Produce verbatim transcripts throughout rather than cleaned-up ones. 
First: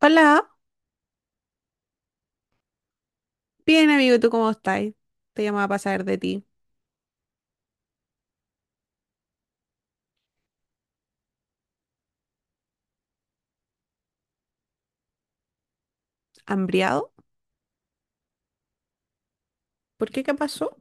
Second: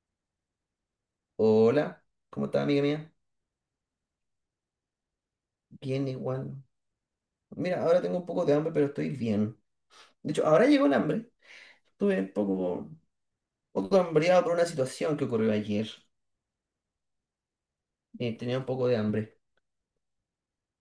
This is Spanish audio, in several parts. Hola, Hola, ¿cómo está, amiga mía? bien amigo, ¿tú cómo estás? Te llamaba para saber Bien, de ti. igual. Mira, ahora tengo un poco de hambre, pero estoy bien. De hecho, ahora llegó el hambre. Estuve un poco, poco hambriado por una situación que ocurrió ayer. ¿Hambriado? Eh, tenía un poco de hambre. ¿Por qué? ¿Qué pasó?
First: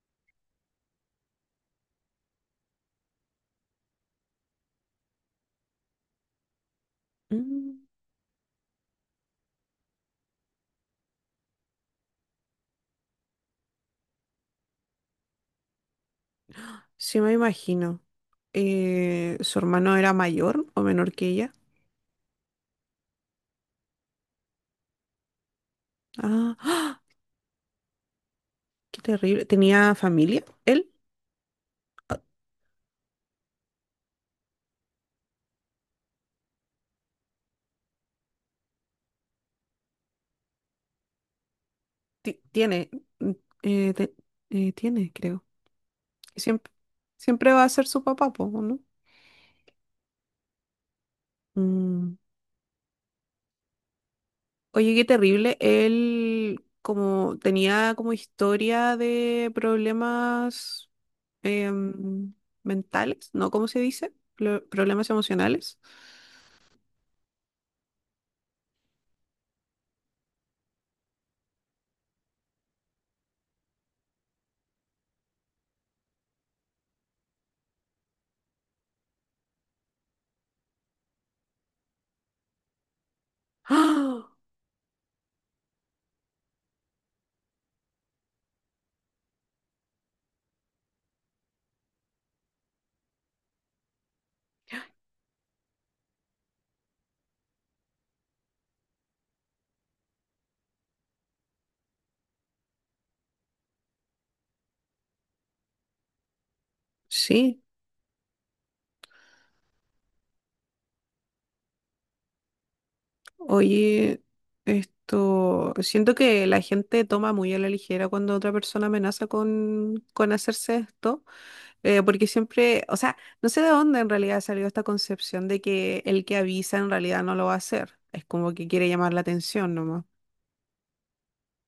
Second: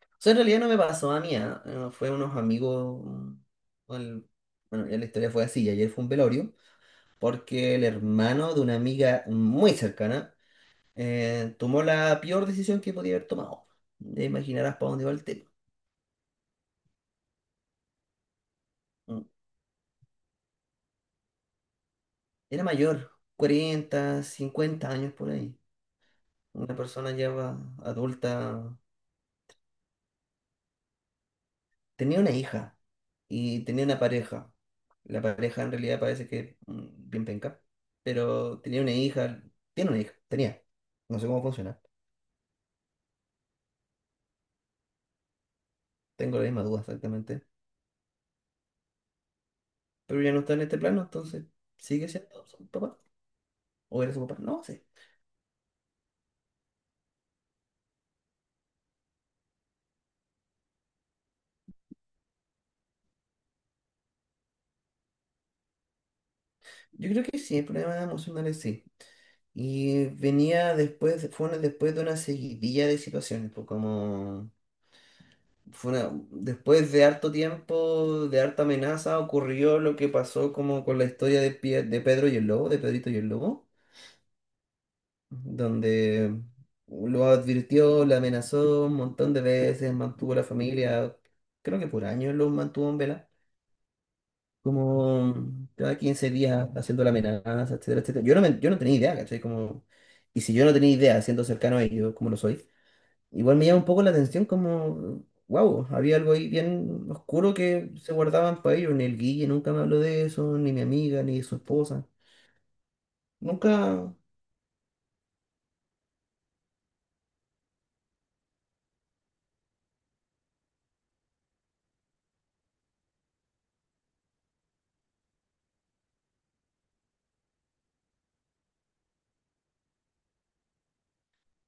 O sea, en realidad no me pasó a mí, ¿ah? Eh, Fue unos amigos. mm, el- bueno, ya la historia fue así. y Ayer fue un velorio, porque Mm, el hermano de una amiga muy cercana eh, tomó la peor decisión que podía haber tomado. Ya imaginarás para dónde va el tema. sí, me imagino. Eh, ¿su hermano era mayor o menor que ella? Era mayor, cuarenta cincuenta años por ahí. Ah, Una ¡ah! persona ya va- adulta. Qué terrible. ¿Tenía familia? Él Tenía una hija y tenía una pareja. La pareja en realidad parece que mm, bien penca, pero tenía una hija. Tiene una hija, tenía. No sé cómo funciona. ti- tiene, mm, eh, te- eh, tiene, creo. Tengo la misma Siempre, duda exactamente. siempre va a ser su papá, po, ¿no? Pero ya no está en este plano, entonces sigue Mm. siendo su papá. ¿O era su papá? No sé. Oye, qué terrible. Él como tenía como historia de problemas em, mentales, ¿no? ¿Cómo se dice? Pro- problemas emocionales. Yo creo que sí, el problema emocional es sí. Y venía después, fue una- después de una seguidilla de situaciones, pues como fue una- después de harto tiempo, de harta amenaza, ocurrió lo que pasó como con la historia de Pie- de Pedro y el Lobo, de Pedrito y el Lobo, ¡Ah! donde lo advirtió, le amenazó un montón de veces, mantuvo a la familia, creo que por años lo mantuvo en vela, como cada quince días haciendo la amenaza, etcétera, etcétera. Yo no, me- yo no tenía idea, ¿cachai? Como, y si yo no tenía idea, siendo cercano a ellos, como lo soy, igual me llama un poco la atención como, wow, había algo ahí bien oscuro Sí, que se guardaban para ellos. Ni el Guille nunca me habló de eso, ni mi amiga, ni su esposa. Nunca, oye, esto, pues siento que la gente toma muy a la ligera cuando otra persona amenaza con, con hacerse esto, eh, porque siempre, o sea, no sé de dónde en realidad salió esta concepción de que el que avisa en realidad no lo va a hacer, es como que quiere llamar la atención nomás.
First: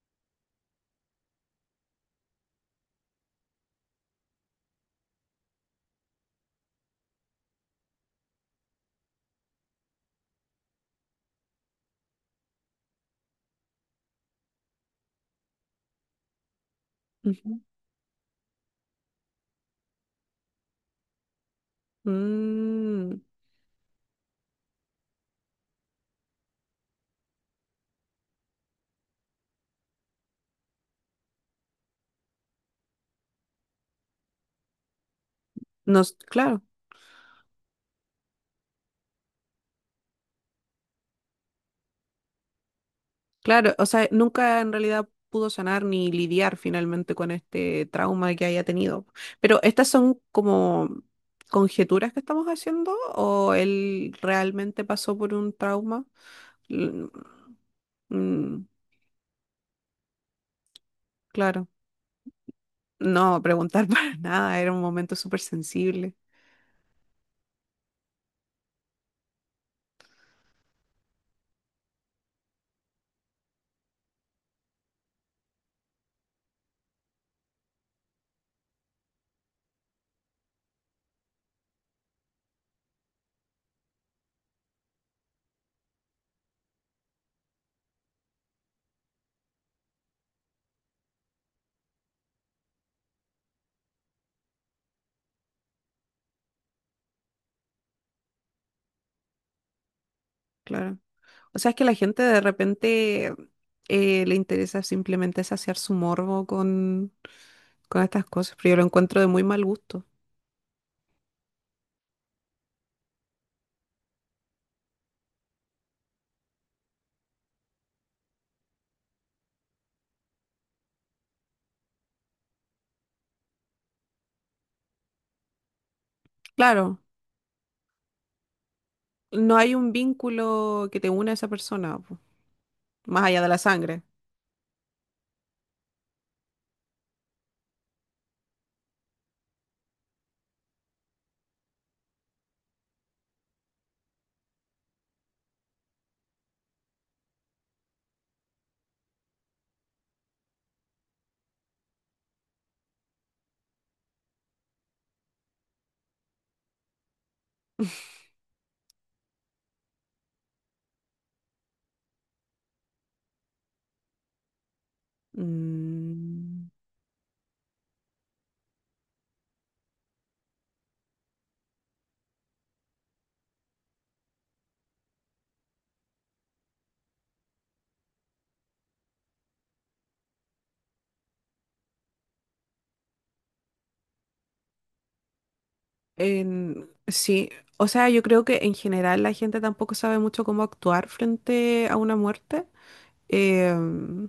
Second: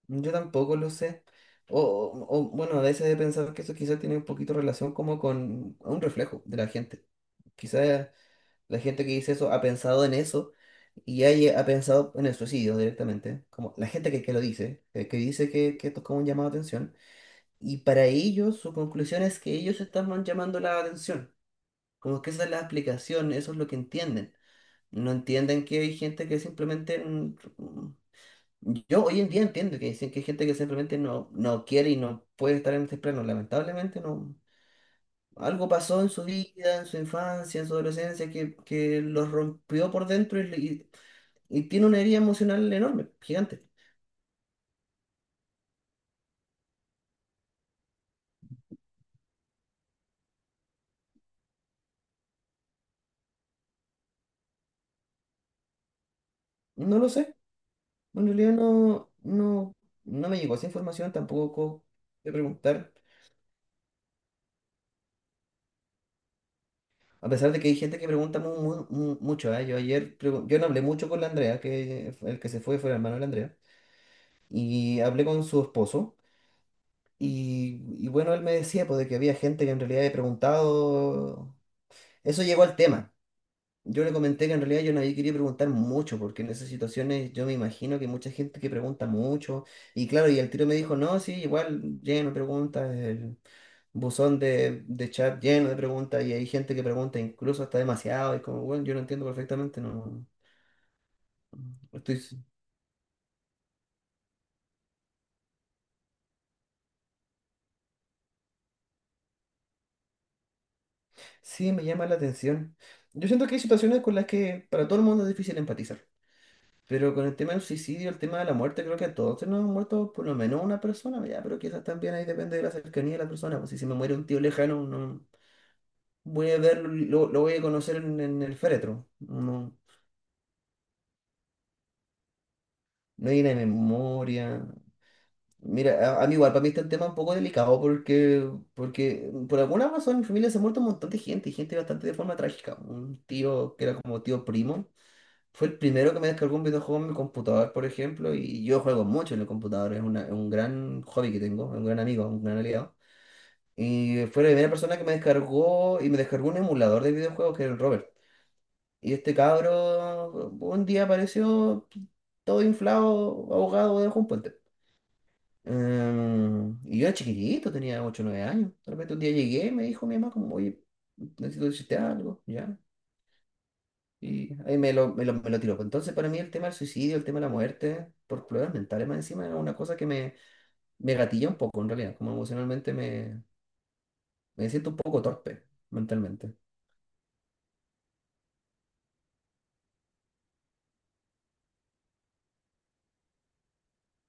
yo tampoco lo sé. O, o- o, bueno, a veces he pensado que eso quizás tiene un poquito relación como con un reflejo de la gente. Quizás la gente que dice eso ha pensado en eso y haya- ha pensado en el suicidio directamente. Como la gente que, que lo dice, eh, que dice que, que esto es como un llamado de atención. Ujú. Y para ellos, su conclusión es que ellos están llamando la atención. Como que esa es la Mm, explicación, eso es lo que entienden. No entienden que hay gente que simplemente. mm, mm, Yo hoy en día entiendo que dicen que hay gente que simplemente no, no quiere y no puede estar en este plano. Lamentablemente no. Algo no, pasó en s- su claro. vida, en su infancia, en su adolescencia, que, que los rompió por dentro y, y y tiene una herida emocional enorme, gigante. Claro, o sea, nunca en realidad pudo sanar ni lidiar finalmente con este trauma que haya tenido. Pero estas son como conjeturas que estamos haciendo o él realmente pasó por un trauma. No lo L- sé. Bueno, En realidad mm, no, no, no me llegó esa información claro, tampoco de preguntar. no preguntar para nada, era un momento súper sensible, A pesar de que hay gente que pregunta mu- mu- mu- mucho, ¿eh? Yo ayer, pregu- yo no hablé mucho con la Andrea, que fue- el que se fue fue el hermano de la Andrea, y hablé con su esposo, y, y bueno, él me decía pues, de que había gente que en realidad había preguntado, eso llegó al tema. Yo le comenté que en realidad yo no había querido preguntar mucho, porque en esas situaciones yo me imagino que hay mucha gente que pregunta mucho. Y claro, y el tiro me dijo, no, sí, igual lleno de preguntas, el buzón de, de chat lleno de preguntas, y hay gente que pregunta incluso hasta demasiado, y como, bueno, yo lo entiendo perfectamente, no claro. O sea, es que la no estoy. gente de repente eh, le interesa simplemente saciar su morbo con, con estas cosas, pero yo lo encuentro de muy mal gusto. Sí, me llama la atención. Yo siento que hay situaciones con las que para todo el mundo es difícil empatizar. Pero con el tema del suicidio, el tema de la muerte, creo que a todos se nos han muerto por lo menos una persona, ya, pero quizás también ahí depende de la cercanía de la persona. Pues si se me muere un tío lejano, no voy a verlo, Claro. lo, lo voy a conocer en, en el féretro. No hay No, un vínculo que te una a esa persona, po, más no hay allá de una la sangre. memoria. Mira, a, a mí igual, para mí está el tema un poco delicado porque, porque, por alguna razón en mi familia se ha muerto un montón de gente, y gente bastante de forma trágica. Un tío que era como tío primo. Fue el primero que me descargó un videojuego en mi computador, por ejemplo, y yo juego mucho en el computador, es una- es un gran hobby que tengo, es un gran amigo, un gran aliado. Y fue la primera persona que me descargó y me descargó un emulador de videojuegos que era el Robert. Y este cabro un día apareció todo inflado, ahogado debajo de un puente. Mm, Em, y yo era chiquitito, tenía ocho o nueve años. De repente un día llegué y me dijo mi mamá como, oye, necesito decirte algo, ¿ya? Y ahí me lo, me lo, me lo tiró. Entonces, para mí el tema del suicidio, el tema de la muerte, por problemas mentales más encima, es una cosa que me, me gatilla un poco en realidad. Como emocionalmente me, me siento un poco torpe mentalmente. en- sí, o sea, yo creo que en general la gente tampoco sabe mucho cómo actuar frente a una muerte. Em,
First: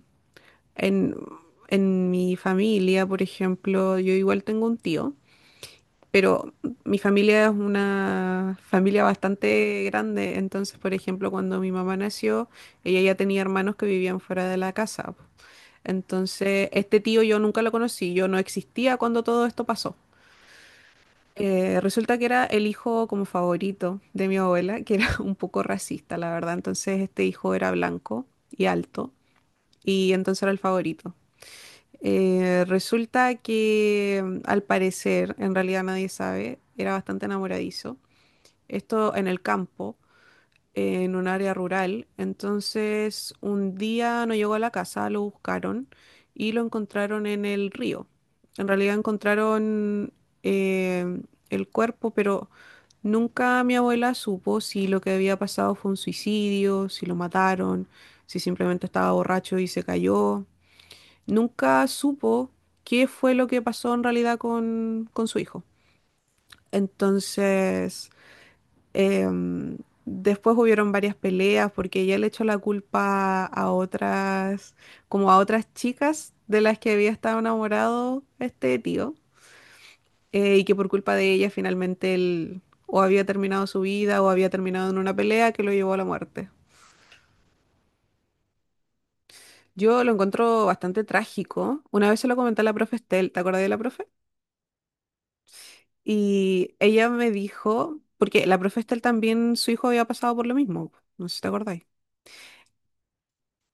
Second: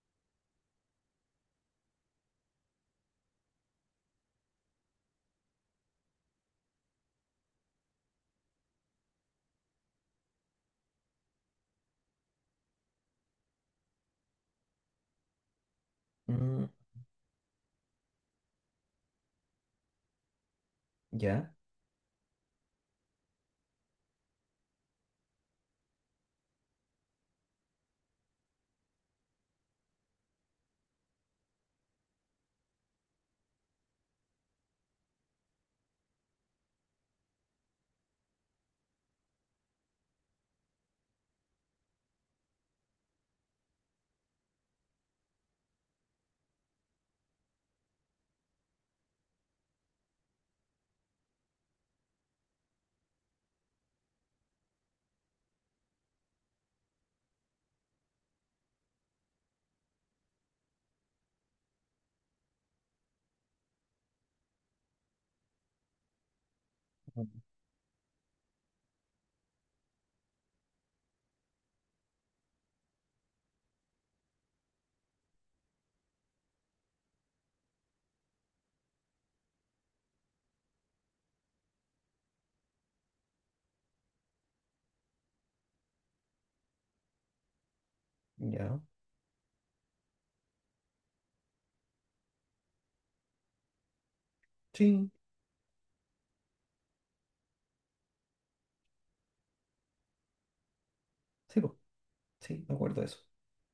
en, en mi familia, por ejemplo, yo igual tengo un tío, pero mi familia es una familia bastante grande, entonces, por ejemplo, cuando mi mamá nació, ella ya tenía hermanos que vivían fuera de la casa. Mm, Entonces, este tío yo nunca lo conocí, yo no existía cuando todo esto pasó. ya, Eh, resulta que era el hijo como favorito de mi abuela, que era un poco racista, la verdad. Entonces, este hijo era blanco y alto, y entonces era el favorito. Eh, resulta que, mm, al parecer, en realidad nadie sabe, era bastante enamoradizo. Esto en el campo, en un área rural. Entonces, un día no llegó a la casa, lo buscaron y lo encontraron en el río. En realidad encontraron eh, el cuerpo, pero nunca mi abuela supo si lo que había pasado fue un suicidio, si lo mataron, si simplemente estaba borracho y se cayó. Nunca supo qué fue lo que pasó en realidad con, con su hijo. Entonces... Em, después hubieron varias peleas porque ella le echó la culpa a otras, como a otras chicas de las que había estado enamorado este tío, eh, y que por culpa de ella finalmente él o había terminado su vida o había terminado en una pelea que lo llevó a la muerte. ya. Yo lo encuentro bastante trágico. Una vez se lo comenté a la profe Estel, ¿te acordás de la profe? Sí, Y ella me dijo, porque la profe Estel también, su hijo había pasado por lo mismo, no sé si te sí, po, acordáis. sí, me acuerdo de eso.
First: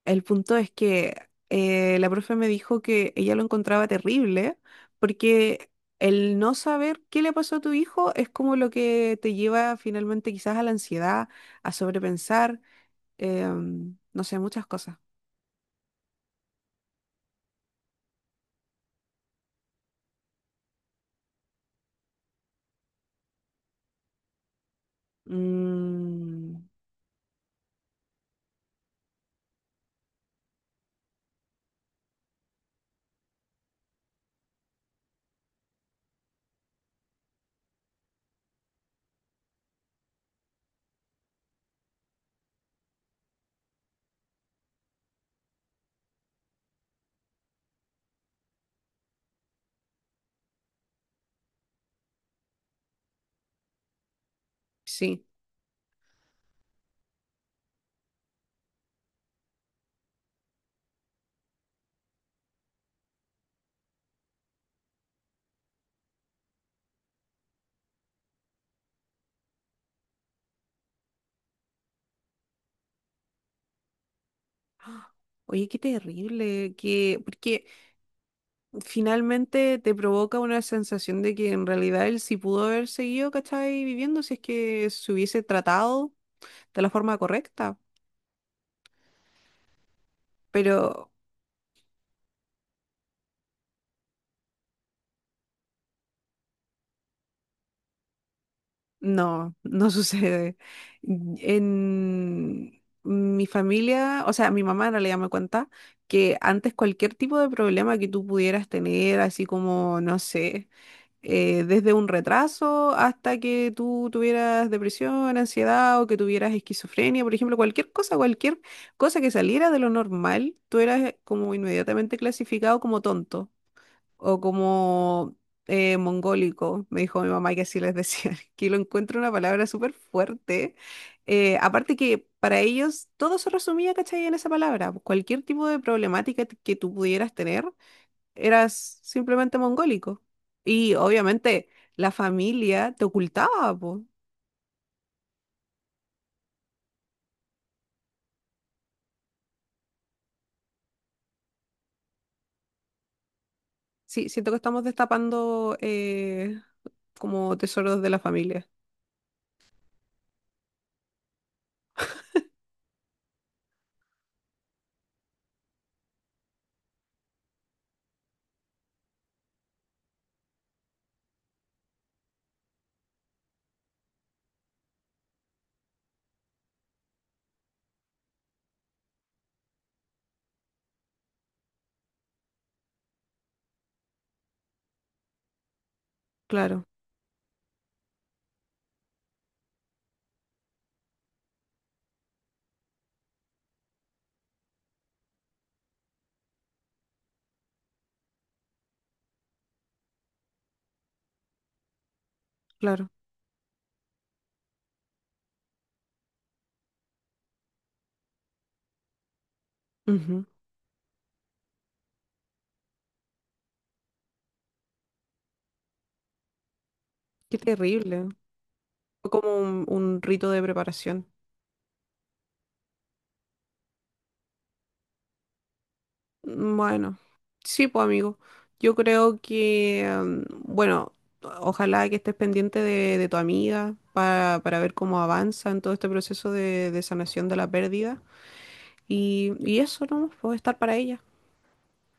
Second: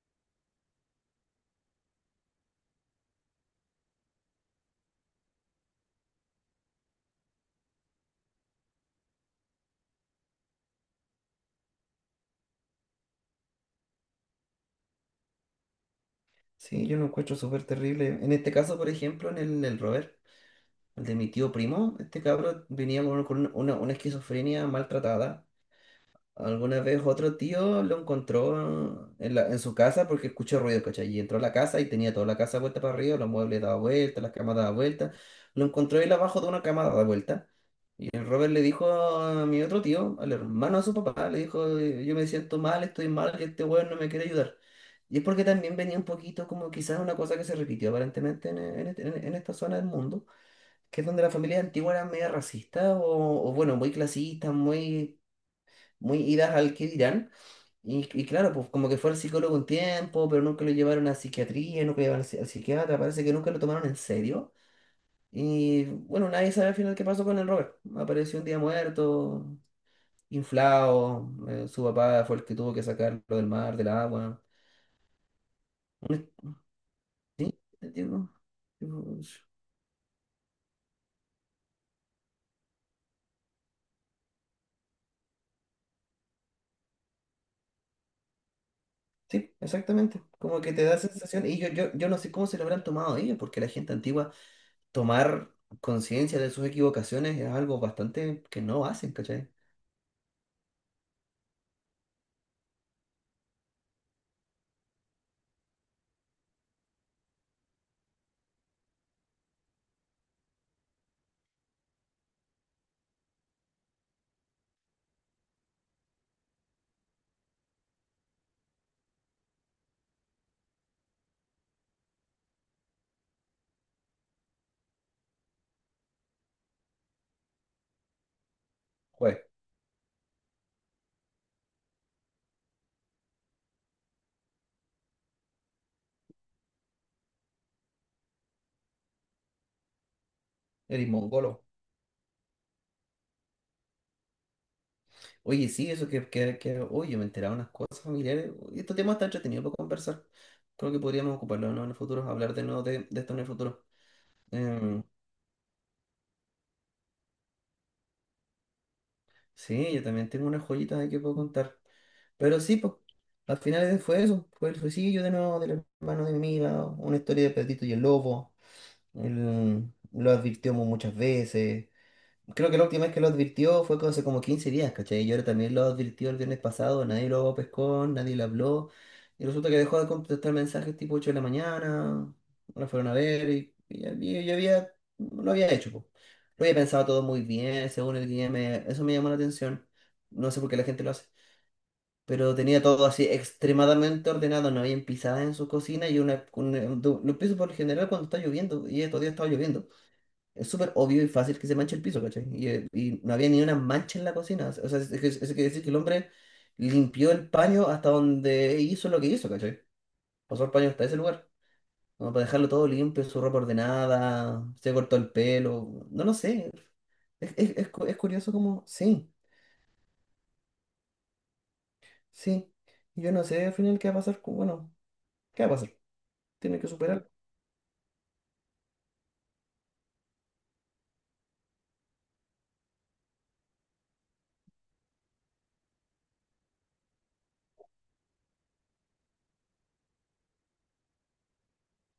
El punto es que eh, la profe me dijo que ella lo encontraba terrible porque el no saber qué le pasó a tu hijo es como lo que te lleva finalmente quizás a la ansiedad, a sobrepensar, em, no sé, muchas cosas. Sí, yo lo encuentro súper terrible. En este caso, por ejemplo, en el, el Robert, el de mi tío primo, este cabro venía con, con una, una esquizofrenia maltratada. Mm, Alguna vez otro tío lo encontró en, la- en su casa porque escuchó ruido, ¿cachai? Y entró a la casa y tenía toda la casa vuelta para arriba, los muebles daba vuelta, las camas daba vuelta. Lo encontró él abajo de una cama dada vuelta. Y el Robert le dijo a mi otro tío, al hermano de su papá, le dijo, "Eh, yo me siento mal, estoy mal, que este weón no me quiere ayudar". Y es porque también venía un poquito como quizás una cosa que se repitió aparentemente en, en este- en- en esta zona del mundo, que es donde las familias antiguas eran media racistas o, o, bueno, muy clasistas, muy, sí. muy idas al que dirán. Y, y claro, pues como que fue al psicólogo un tiempo, pero nunca lo llevaron a psiquiatría, nunca lo llevaron al, psi- al psiquiatra, parece que nunca lo tomaron en serio. Y bueno, nadie sabe al final qué pasó con el Robert. Apareció un día muerto, inflado, eh, su papá fue el que tuvo que sacarlo del mar, del agua. ¡Ah! Oye, qué Un- terrible, que, porque digo, digo, finalmente te provoca una sensación de que en realidad él sí pudo haber seguido, ¿cachai? Viviendo si es que se hubiese tratado de la forma correcta. Sí, exactamente. Como que te da Pero sensación, y yo, yo, yo no sé cómo se lo habrán tomado ellos, porque la gente antigua tomar conciencia de sus equivocaciones es algo bastante que no hacen, ¿cachai? no, no sucede. En mi familia, o sea, mi mamá en realidad me cuenta que antes cualquier tipo de problema que tú pudieras tener, así como, no sé, eh, desde un retraso hasta que tú tuvieras depresión, ansiedad o que tuvieras esquizofrenia, por ejemplo, cualquier cosa, cualquier cosa que saliera de lo normal, tú eras como inmediatamente clasificado como tonto o como eh, mongólico, me dijo mi mamá que así les decían, que lo encuentro una Pues, palabra súper fuerte. Eh, aparte que para ellos todo se resumía, ¿cachai? En esa palabra, pues. Cualquier tipo de problemática t- que tú pudieras tener, eras simplemente mongólico. Y eres mongolo. obviamente la familia te ocultaba, po. Oye, sí, eso que, que, que- oye, me enteraba unas cosas familiares. Y este tema está entretenido para conversar. Creo que podríamos ocuparlo, ¿no?, en el futuro, hablar de nuevo de, de esto en el futuro. Sí, siento que estamos Em, destapando eh, como tesoros de la familia. sí, yo también tengo unas joyitas ahí que puedo contar. Pero sí, pues, al final fue eso. Fue el suicidio de nuevo del hermano de mi amiga, una historia de Pedrito y el lobo. Él lo advirtió mu- muchas veces. Creo que la última vez que lo advirtió fue hace como quince días, ¿cachai? Y ahora también lo advirtió el viernes pasado, nadie lo pescó, nadie le habló. Y resulta que dejó de contestar mensajes tipo ocho de la mañana, no fueron a ver y, y ya, y ya había, lo había hecho, po. Lo había Claro, pensado todo muy bien, según el guía, me- eso me llamó la atención. No sé por qué la gente lo hace. Pero tenía todo así extremadamente ordenado, no había pisadas en su cocina y una, un, un- lo empiezo por lo general cuando está lloviendo, y estos días estaba lloviendo. Es súper obvio y fácil que se manche el piso, ¿cachai? Y, eh, claro. y no había ni una mancha en la cocina. O sea, es- es que- eso quiere decir que el hombre limpió el paño hasta donde hizo lo que hizo, ¿cachai? Ujú. Pasó el paño hasta ese lugar. Como para dejarlo todo limpio, su ropa ordenada, se cortó el pelo. No lo sé. Es, Qué es- es cu- Es terrible. curioso como, sí, Fue como un un rito de preparación. sí. Yo no sé al final qué va a pasar. con- Bueno, ¿qué va a pasar? Mm, Tiene que bueno, superarlo, sí, pues amigo, yo creo que, mm, bueno, ojalá que estés pendiente de, de tu amiga para, para ver cómo avanza en todo este proceso de, de sanación de la pérdida. Y, y eso, ¿no? Puedo estar para ella.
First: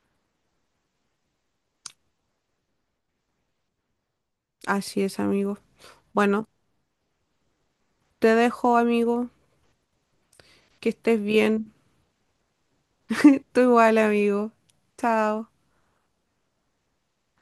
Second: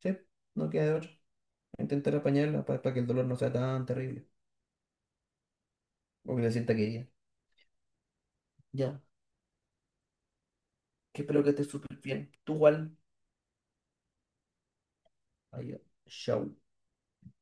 ¿sí? No queda de otra. Intentar apañarla para que el dolor no sea tan terrible. Así es, amigo. O que Bueno, se sienta querida. te dejo, Ya. amigo, que estés que espero que estés bien. súper bien. Tú igual. Tú igual, amigo. Chao. Adiós. Chau.